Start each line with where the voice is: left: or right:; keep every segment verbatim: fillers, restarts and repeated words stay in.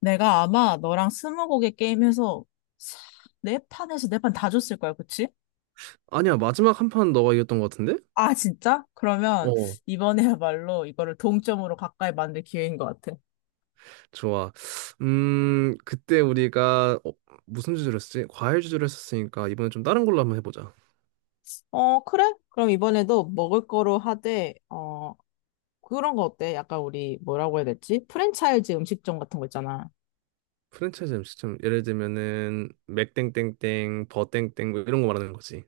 left: 내가 아마 너랑 스무고개 게임해서 사- 네 판에서 네 판 다 줬을 거야, 그치?
right: 아니야, 마지막 한 판 너가 이겼던 것 같은데?
left: 아, 진짜? 그러면
right: 어,
left: 이번에야말로 이거를 동점으로 가까이 만들 기회인 것 같아.
right: 좋아. 음, 그때 우리가 어, 무슨 주제로 했었지? 과일 주제로 했었으니까 이번에 좀 다른 걸로 한번 해보자.
left: 어, 그래? 그럼 이번에도 먹을 거로 하되, 어, 그런 거 어때? 약간 우리 뭐라고 해야 되지? 프랜차이즈 음식점 같은 거 있잖아.
right: 프랜차이즈 음식점 예를 들면은 맥땡땡땡, 버땡땡 뭐 이런 거 말하는 거지.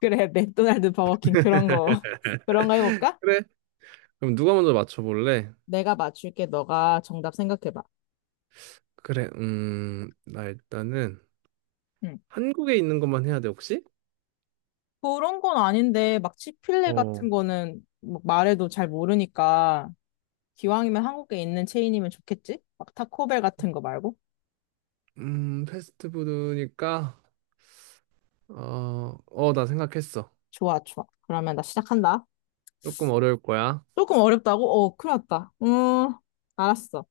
left: 그래, 맥도날드, 버거킹 그런 거. 그런 거 해볼까?
right: 그래? 그럼 누가 먼저 맞춰볼래?
left: 내가 맞출게. 너가 정답 생각해봐.
right: 그래, 음, 나 일단은
left: 응.
right: 한국에 있는 것만 해야 돼, 혹시?
left: 그런 건 아닌데 막 치필레
right: 어.
left: 같은 거는 막 말해도 잘 모르니까 기왕이면 한국에 있는 체인이면 좋겠지? 막 타코벨 같은 거 말고?
right: 음, 패스트푸드니까, 어, 어, 나 생각했어.
left: 좋아, 좋아. 그러면 나 시작한다.
right: 조금 어려울 거야.
left: 조금 어렵다고? 어, 큰일 났다. 음, 알았어.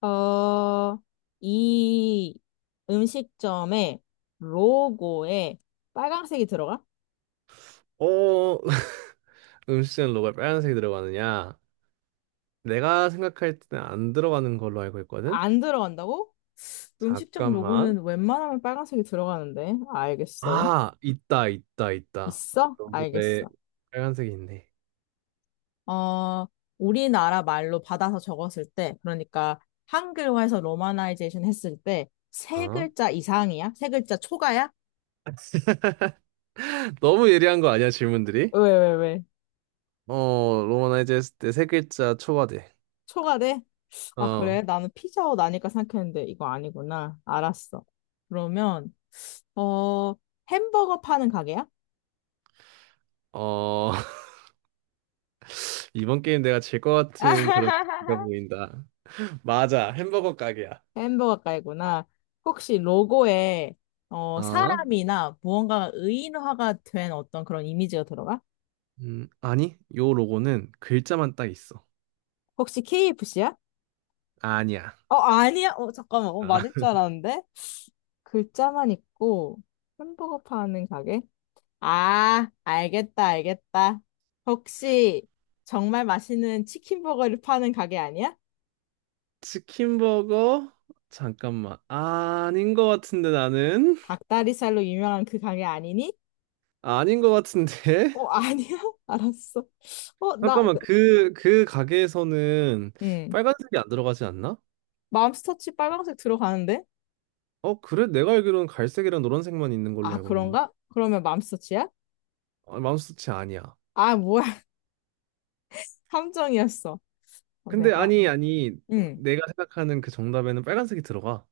left: 어, 이 음식점의 로고에 빨간색이 들어가?
right: 어, 음식점 로고에 빨간색이 들어가느냐? 내가 생각할 때는 안 들어가는 걸로 알고 있거든?
left: 안 들어간다고? 음식점
right: 잠깐만.
left: 로고는 웬만하면 빨간색이 들어가는데. 알겠어.
right: 아, 있다, 있다, 있다.
left: 있어?
right: 로고에
left: 알겠어.
right: 빨간색이 있네.
left: 어, 우리나라 말로 받아서 적었을 때, 그러니까 한글화해서 로마나이제이션 했을 때, 세
right: 어?
left: 글자 이상이야? 세 글자 초과야?
right: 너무 예리한 거 아니야, 질문들이?
left: 왜, 왜, 왜?
right: 어, 로마나이즈 했을 때 세 글자 초과돼.
left: 초과돼? 아,
right: 어,
left: 그래? 나는 피자헛 아닐까 생각했는데, 이거 아니구나. 알았어. 그러면, 어, 햄버거 파는 가게야?
right: 어. 이번 게임 내가 질 것 같은 그런 기가 보인다. 맞아, 햄버거 가게야.
left: 햄버거 가게구나. 혹시 로고에, 어,
right: 어?
left: 사람이나 무언가 의인화가 된 어떤 그런 이미지가 들어가?
right: 음, 아니, 요 로고는 글자만 딱 있어.
left: 혹시 케이에프씨야?
right: 아니야.
left: 어, 아니야? 어, 잠깐만. 어,
right: 아,
left: 맞을 줄 알았는데? 글자만 있고 햄버거 파는 가게? 아, 알겠다, 알겠다. 혹시 정말 맛있는 치킨버거를 파는 가게 아니야?
right: 치킨 버거? 잠깐만. 아닌 것 같은데 나는?
left: 닭다리살로 유명한 그 가게 아니니?
right: 아닌 것 같은데?
left: 어, 아니야? 알았어. 어, 나,
right: 잠깐만, 그 그 가게에서는
left: 음
right: 빨간색이 안 들어가지 않나?
left: 맘스터치 빨강색 들어가는데?
right: 어, 그래? 내가 알기로는 갈색이랑 노란색만 있는 걸로
left: 아,
right: 알고 있는데.
left: 그런가? 그러면 맘스터치야?
right: 아, 맘스터치 아니야.
left: 아, 뭐야. 함정이었어. 어,
right: 근데,
left: 내가,
right: 아니, 아니,
left: 응.
right: 내가 생각하는 그 정답에는 빨간색이 들어가.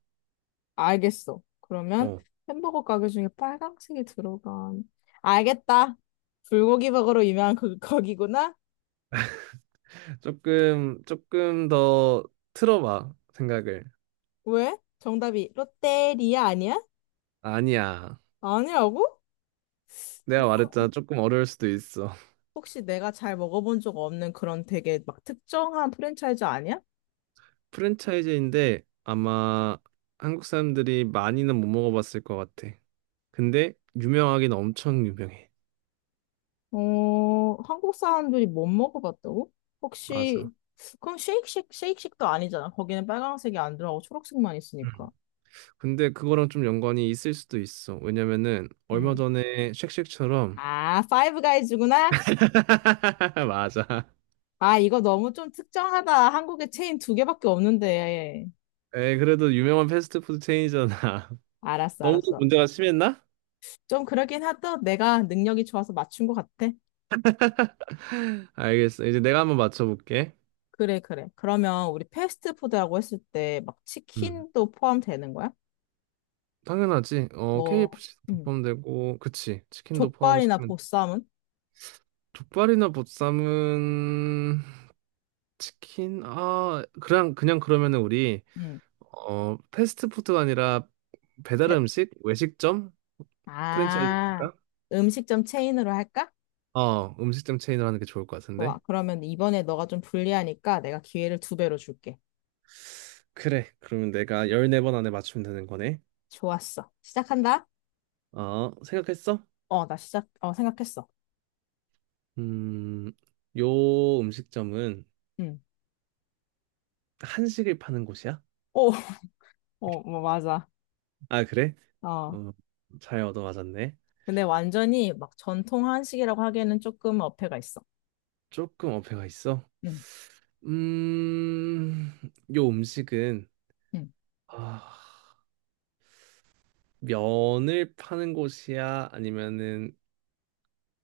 left: 알겠어. 그러면
right: 어,
left: 햄버거 가게 중에 빨강색이 들어간. 알겠다. 불고기 버거로 유명한 그 거기구나.
right: 조금 조금 더 틀어봐, 생각을.
left: 왜? 정답이 롯데리아 아니야?
right: 아니야.
left: 아니라고?
right: 내가
left: 이거
right: 말했잖아, 조금 어려울 수도 있어.
left: 혹시 내가 잘 먹어본 적 없는 그런 되게 막 특정한 프랜차이즈 아니야?
right: 프랜차이즈인데 아마 한국 사람들이 많이는 못 먹어봤을 것 같아. 근데 유명하긴 엄청 유명해.
left: 어, 한국 사람들이 못 먹어봤다고?
right: 맞아.
left: 혹시 그럼 쉐이크쉑 쉐이크쉑도 아니잖아. 거기는 빨강색이 안 들어가고 초록색만 있으니까.
right: 음. 근데 그거랑 좀 연관이 있을 수도 있어. 왜냐면은 얼마
left: 음.
right: 전에 쉑쉑처럼.
left: 아, 파이브 가이즈구나.
right: 맞아.
left: 아, 이거 너무 좀 특정하다. 한국에 체인 두 개밖에 없는데.
right: 에 그래도 유명한 패스트푸드 체인이잖아.
left: 알았어,
right: 너무 좀
left: 알았어.
right: 문제가 심했나?
left: 좀 그러긴 하다. 내가 능력이 좋아서 맞춘 것 같아.
right: 알겠어. 이제 내가 한번 맞춰볼게.
left: 그래, 그래. 그러면 우리 패스트푸드라고 했을 때 막
right: 음.
left: 치킨도 포함되는 거야?
right: 당연하지. 어,
left: 뭐,
right: 케이에프씨도
left: 음,
right: 포함되고, 그치. 치킨도
left: 족발이나
right: 포함시키면
left: 보쌈은?
right: 족발이나 보쌈은 치킨? 아, 그냥 그냥 그러면은 우리,
left: 음,
right: 어 패스트푸드가 아니라 배달
left: 배-
right: 음식, 외식점 프랜차이즈
left: 아,
right: 할까?
left: 음식점 체인으로 할까?
right: 어, 음식점 체인을 하는 게 좋을 것
left: 좋아.
right: 같은데.
left: 그러면 이번에 너가 좀 불리하니까 내가 기회를 두 배로 줄게.
right: 그래. 그러면 내가 열네 번 안에 맞추면 되는 거네.
left: 좋았어. 시작한다?
right: 어, 생각했어?
left: 어, 나 시작, 어, 생각했어.
right: 음, 요 음식점은
left: 음.
right: 한식을 파는 곳이야?
left: 오, 어, 뭐, 맞아.
right: 아, 그래?
left: 어.
right: 어, 잘 얻어맞았네.
left: 근데 완전히 막 전통 한식이라고 하기에는 조금 어폐가 있어.
right: 조금 어폐가 있어?
left: 응,
right: 음, 요 음식은,
left: 응.
right: 아, 면을 파는 곳이야? 아니면은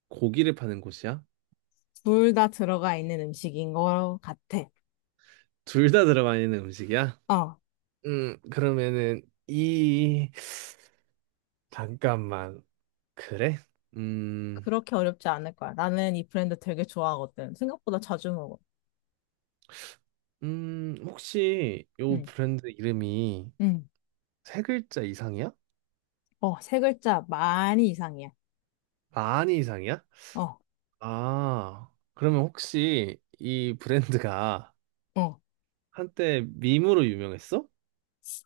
right: 고기를 파는 곳이야?
left: 둘 다 들어가 있는 음식인 것 같아.
right: 둘 다 들어가 있는 음식이야?
left: 어,
right: 음, 그러면은, 이 잠깐만. 그래? 음,
left: 그렇게 어렵지 않을 거야. 나는 이 브랜드 되게 좋아하거든. 생각보다 자주 먹어.
right: 음, 혹시 요
left: 응,
right: 브랜드 이름이
left: 응.
right: 세 글자 이상이야?
left: 어, 세 글자 많이 이상이야.
right: 많이 이상이야?
left: 어,
right: 아, 그러면 혹시 이 브랜드가
left: 어.
right: 한때 밈으로 유명했어?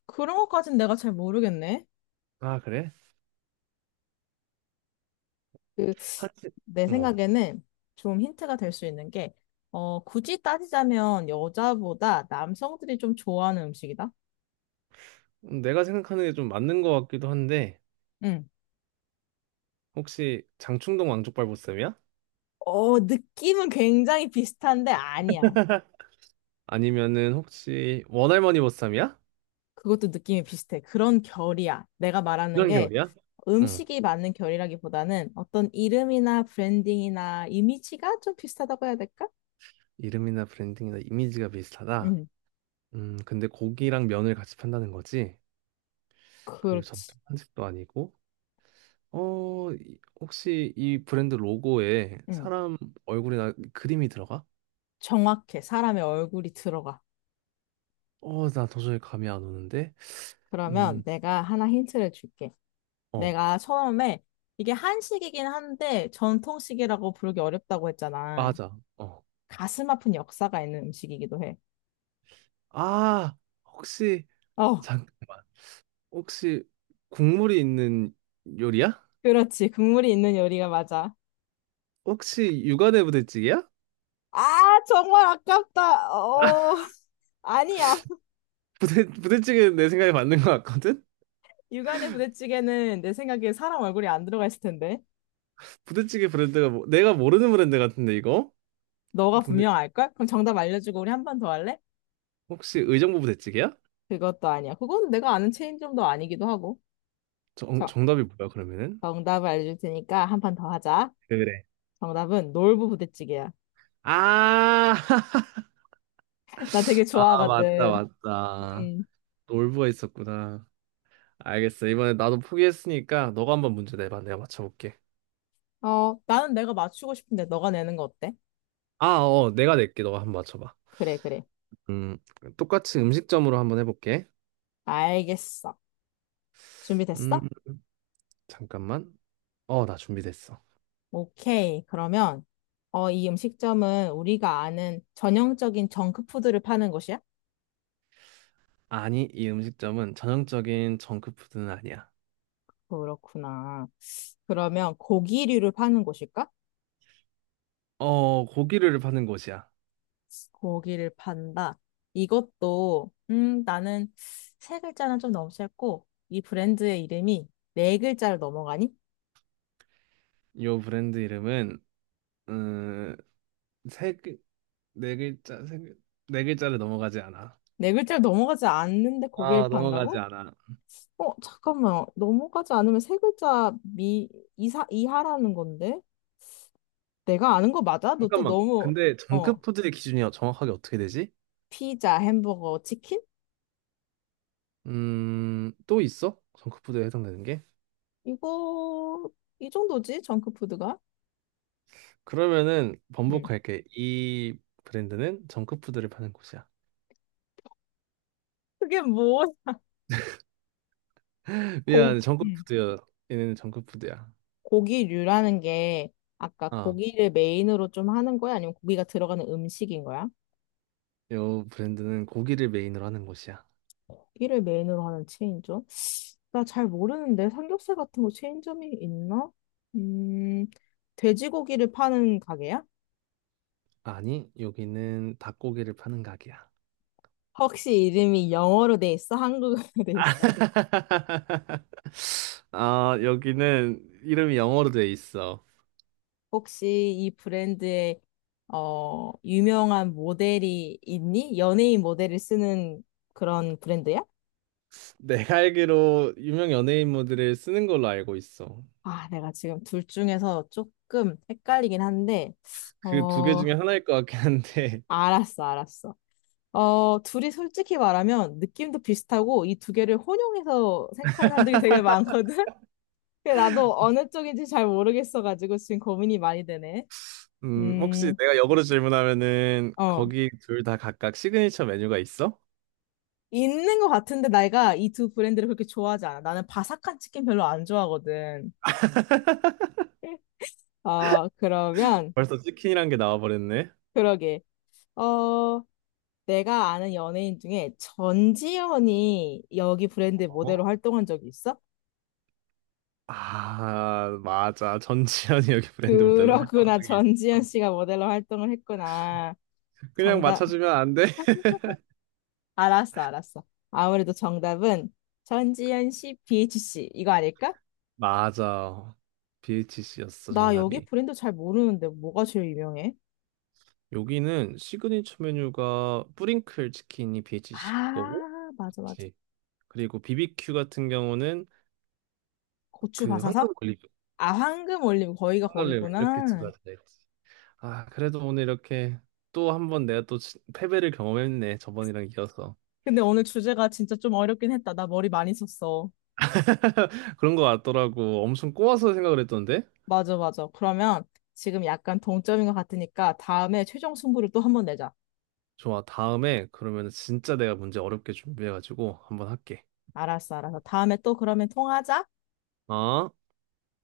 left: 그런 것까진 내가 잘 모르겠네.
right: 아, 그래?
left: 그,
right: 한시,
left: 내
right: 어.
left: 생각에는 좀 힌트가 될 수 있는 게, 어, 굳이 따지자면 여자보다 남성들이 좀 좋아하는 음식이다.
right: 내가 생각하는 게 좀 맞는 것 같기도 한데,
left: 응.
right: 혹시 장충동 왕족발보쌈이야?
left: 어, 느낌은 굉장히 비슷한데 아니야.
right: 아니면은 혹시 원할머니 보쌈이야?
left: 그것도 느낌이 비슷해. 그런 결이야. 내가 말하는
right: 이런
left: 게
right: 계열이야? 응.
left: 음식이 맞는 결이라기보다는 어떤 이름이나 브랜딩이나 이미지가 좀 비슷하다고 해야 될까?
right: 이름이나 브랜딩이나 이미지가 비슷하다.
left: 응,
right: 음, 근데 고기랑 면을 같이 판다는 거지? 그리고
left: 그렇지.
right: 전통 한식도 아니고, 어, 이- 혹시 이 브랜드 로고에
left: 응,
right: 사람 얼굴이나 그림이 들어가?
left: 정확해. 사람의 얼굴이 들어가.
right: 어, 나 도저히 감이 안 오는데?
left: 그러면
right: 음,
left: 내가 하나 힌트를 줄게.
right: 어,
left: 내가 처음에 이게 한식이긴 한데 전통식이라고 부르기 어렵다고 했잖아.
right: 맞아. 어.
left: 가슴 아픈 역사가 있는 음식이기도 해.
right: 아, 혹시
left: 어,
right: 잠깐만. 혹시 국물이 있는 요리야?
left: 그렇지. 국물이 있는 요리가 맞아.
right: 혹시 육안의 부대찌개야?
left: 아, 정말 아깝다. 어, 아니야.
right: 부대 부대찌개는 내 생각에 맞는 것 같거든.
left: 육안의 부대찌개는 내 생각에 사람 얼굴이 안 들어가 있을 텐데.
right: 부대찌개 브랜드가, 뭐, 내가 모르는 브랜드 같은데 이거?
left: 너가
right: 부대
left: 분명 알걸? 그럼 정답 알려주고 우리 한 번 더 할래?
right: 혹시 의정부 부대찌개야?
left: 그것도 아니야. 그건 내가 아는 체인점도 아니기도 하고.
right: 정
left: 자,
right: 정답이 뭐야, 그러면은?
left: 정답을 알려줄 테니까 한 판 더 하자.
right: 그래.
left: 정답은 놀부 부대찌개야.
right: 아,
left: 나 되게
right: 아, 맞다,
left: 좋아하거든.
right: 맞다.
left: 음.
right: 놀부가 있었구나. 알겠어. 이번에 나도 포기했으니까 너가 한번 문제 내봐. 내가 맞춰볼게.
left: 어, 나는 내가 맞추고 싶은데 너가 내는 거 어때?
right: 아, 어, 내가 낼게. 너가 한번 맞춰봐.
left: 그래, 그래.
right: 음, 똑같이 음식점으로 한번 해볼게.
left: 알겠어.
right: 음,
left: 준비됐어?
right: 잠깐만. 어, 나 준비됐어.
left: 오케이. 그러면, 어, 이 음식점은 우리가 아는 전형적인 정크푸드를 파는 곳이야?
right: 아니, 이 음식점은 전형적인 정크푸드는 아니야.
left: 그렇구나. 그러면 고기류를 파는 곳일까?
right: 어, 고기를 파는 곳이야.
left: 고기를 판다. 이것도, 음, 나는 세 글자는 좀 너무 짧고, 이 브랜드의 이름이 네 글자를 넘어가니?
right: 요 브랜드 이름은 음, 세, 글- 네 글자, 세, 글- 네 글자를 넘어가지 않아.
left: 네 글자를 넘어가지 않는데 고기를
right: 아, 넘어가지
left: 판다고?
right: 않아.
left: 어, 잠깐만. 넘어가지 않으면 세 글자 미, 이사, 이하라는 건데? 내가 아는 거 맞아? 너 또
right: 잠깐만.
left: 너무,
right: 근데
left: 어.
right: 정크푸드의 기준이 정확하게 어떻게 되지?
left: 피자, 햄버거, 치킨?
right: 음, 또 있어? 정크푸드에 해당되는 게?
left: 이거, 이 정도지, 정크푸드가?
right: 그러면은
left: 음.
right: 번복할게. 이 브랜드는 정크푸드를 파는 곳이야.
left: 그게 뭐, 고,
right: 미안,
left: 음.
right: 정크푸드야. 얘네는 정크푸드야.
left: 고기류라는 게, 아까
right: 아,
left: 고기를 메인으로 좀 하는 거야? 아니면 고기가 들어가는 음식인 거야?
right: 요 브랜드는 고기를 메인으로 하는 곳이야.
left: 고기를 메인으로 하는 체인점? 나 잘 모르는데, 삼겹살 같은 거 체인점이 있나? 음, 돼지고기를 파는 가게야?
right: 아니, 여기는 닭고기를 파는 가게야.
left: 혹시 이름이 영어로 돼 있어? 한국어로 돼 있어?
right: 아, 여기는 이름이 영어로 돼 있어.
left: 혹시 이 브랜드에 어, 유명한 모델이 있니? 연예인 모델을 쓰는 그런 브랜드야?
right: 내가 알기로 유명 연예인 모들을 쓰는 걸로 알고 있어.
left: 아, 내가 지금 둘 중에서 조금 헷갈리긴 한데,
right: 그 두 개
left: 어,
right: 중에 하나일 것 같긴 한데.
left: 알았어, 알았어. 어, 둘이 솔직히 말하면 느낌도 비슷하고 이 두 개를 혼용해서 생각하는 사람들이 되게 많거든? 근데 나도 어느 쪽인지 잘 모르겠어가지고 지금 고민이 많이 되네.
right: 음, 혹시
left: 음,
right: 내가 역으로 질문하면은
left: 어.
right: 거기 둘 다 각각 시그니처 메뉴가 있어?
left: 있는 것 같은데 내가 이 두 브랜드를 그렇게 좋아하지 않아. 나는 바삭한 치킨 별로 안 좋아하거든. 아, 그러면
right: 벌써 치킨이란 게 나와버렸네.
left: 그러게. 어, 내가 아는 연예인 중에 전지현이 여기 브랜드 모델로
right: 어?
left: 활동한 적이 있어?
right: 아, 맞아. 전지현이 여기 브랜드 모델로 활동한
left: 그렇구나.
right: 적이
left: 전지현
right: 있어.
left: 씨가 모델로 활동을 했구나.
right: 그냥
left: 정답.
right: 맞춰주면 안 돼?
left: 알았어, 알았어. 아무래도 정답은 전지현 씨, 비에이치씨 이거 아닐까?
right: 맞아. 비에이치씨였어,
left: 나 여기
right: 정답이.
left: 브랜드 잘 모르는데 뭐가 제일 유명해?
right: 여기는 시그니처 메뉴가 뿌링클 치킨이 비에이치씨 거고,
left: 아, 맞아, 맞아.
right: 그치. 그리고 비비큐 같은 경우는
left: 고추
right: 그 황금
left: 바사삭?
right: 올리브,
left: 아, 황금 올림 거기가
right: 황리브 이렇게 두
left: 거기구나.
right: 가지가 있지. 아, 그래도 오늘 이렇게 또 한번 내가 또 진- 패배를 경험했네. 저번이랑 이어서.
left: 근데 오늘 주제가 진짜 좀 어렵긴 했다. 나 머리 많이 썼어.
right: 그런 거 같더라고. 엄청 꼬아서 생각을 했던데?
left: 맞아, 맞아. 그러면 지금 약간 동점인 것 같으니까 다음에 최종 승부를 또 한번 내자.
right: 좋아. 다음에 그러면 진짜 내가 문제 어렵게 준비해가지고 한번 할게.
left: 알았어, 알았어. 다음에 또 그러면 통화하자.
right: 어?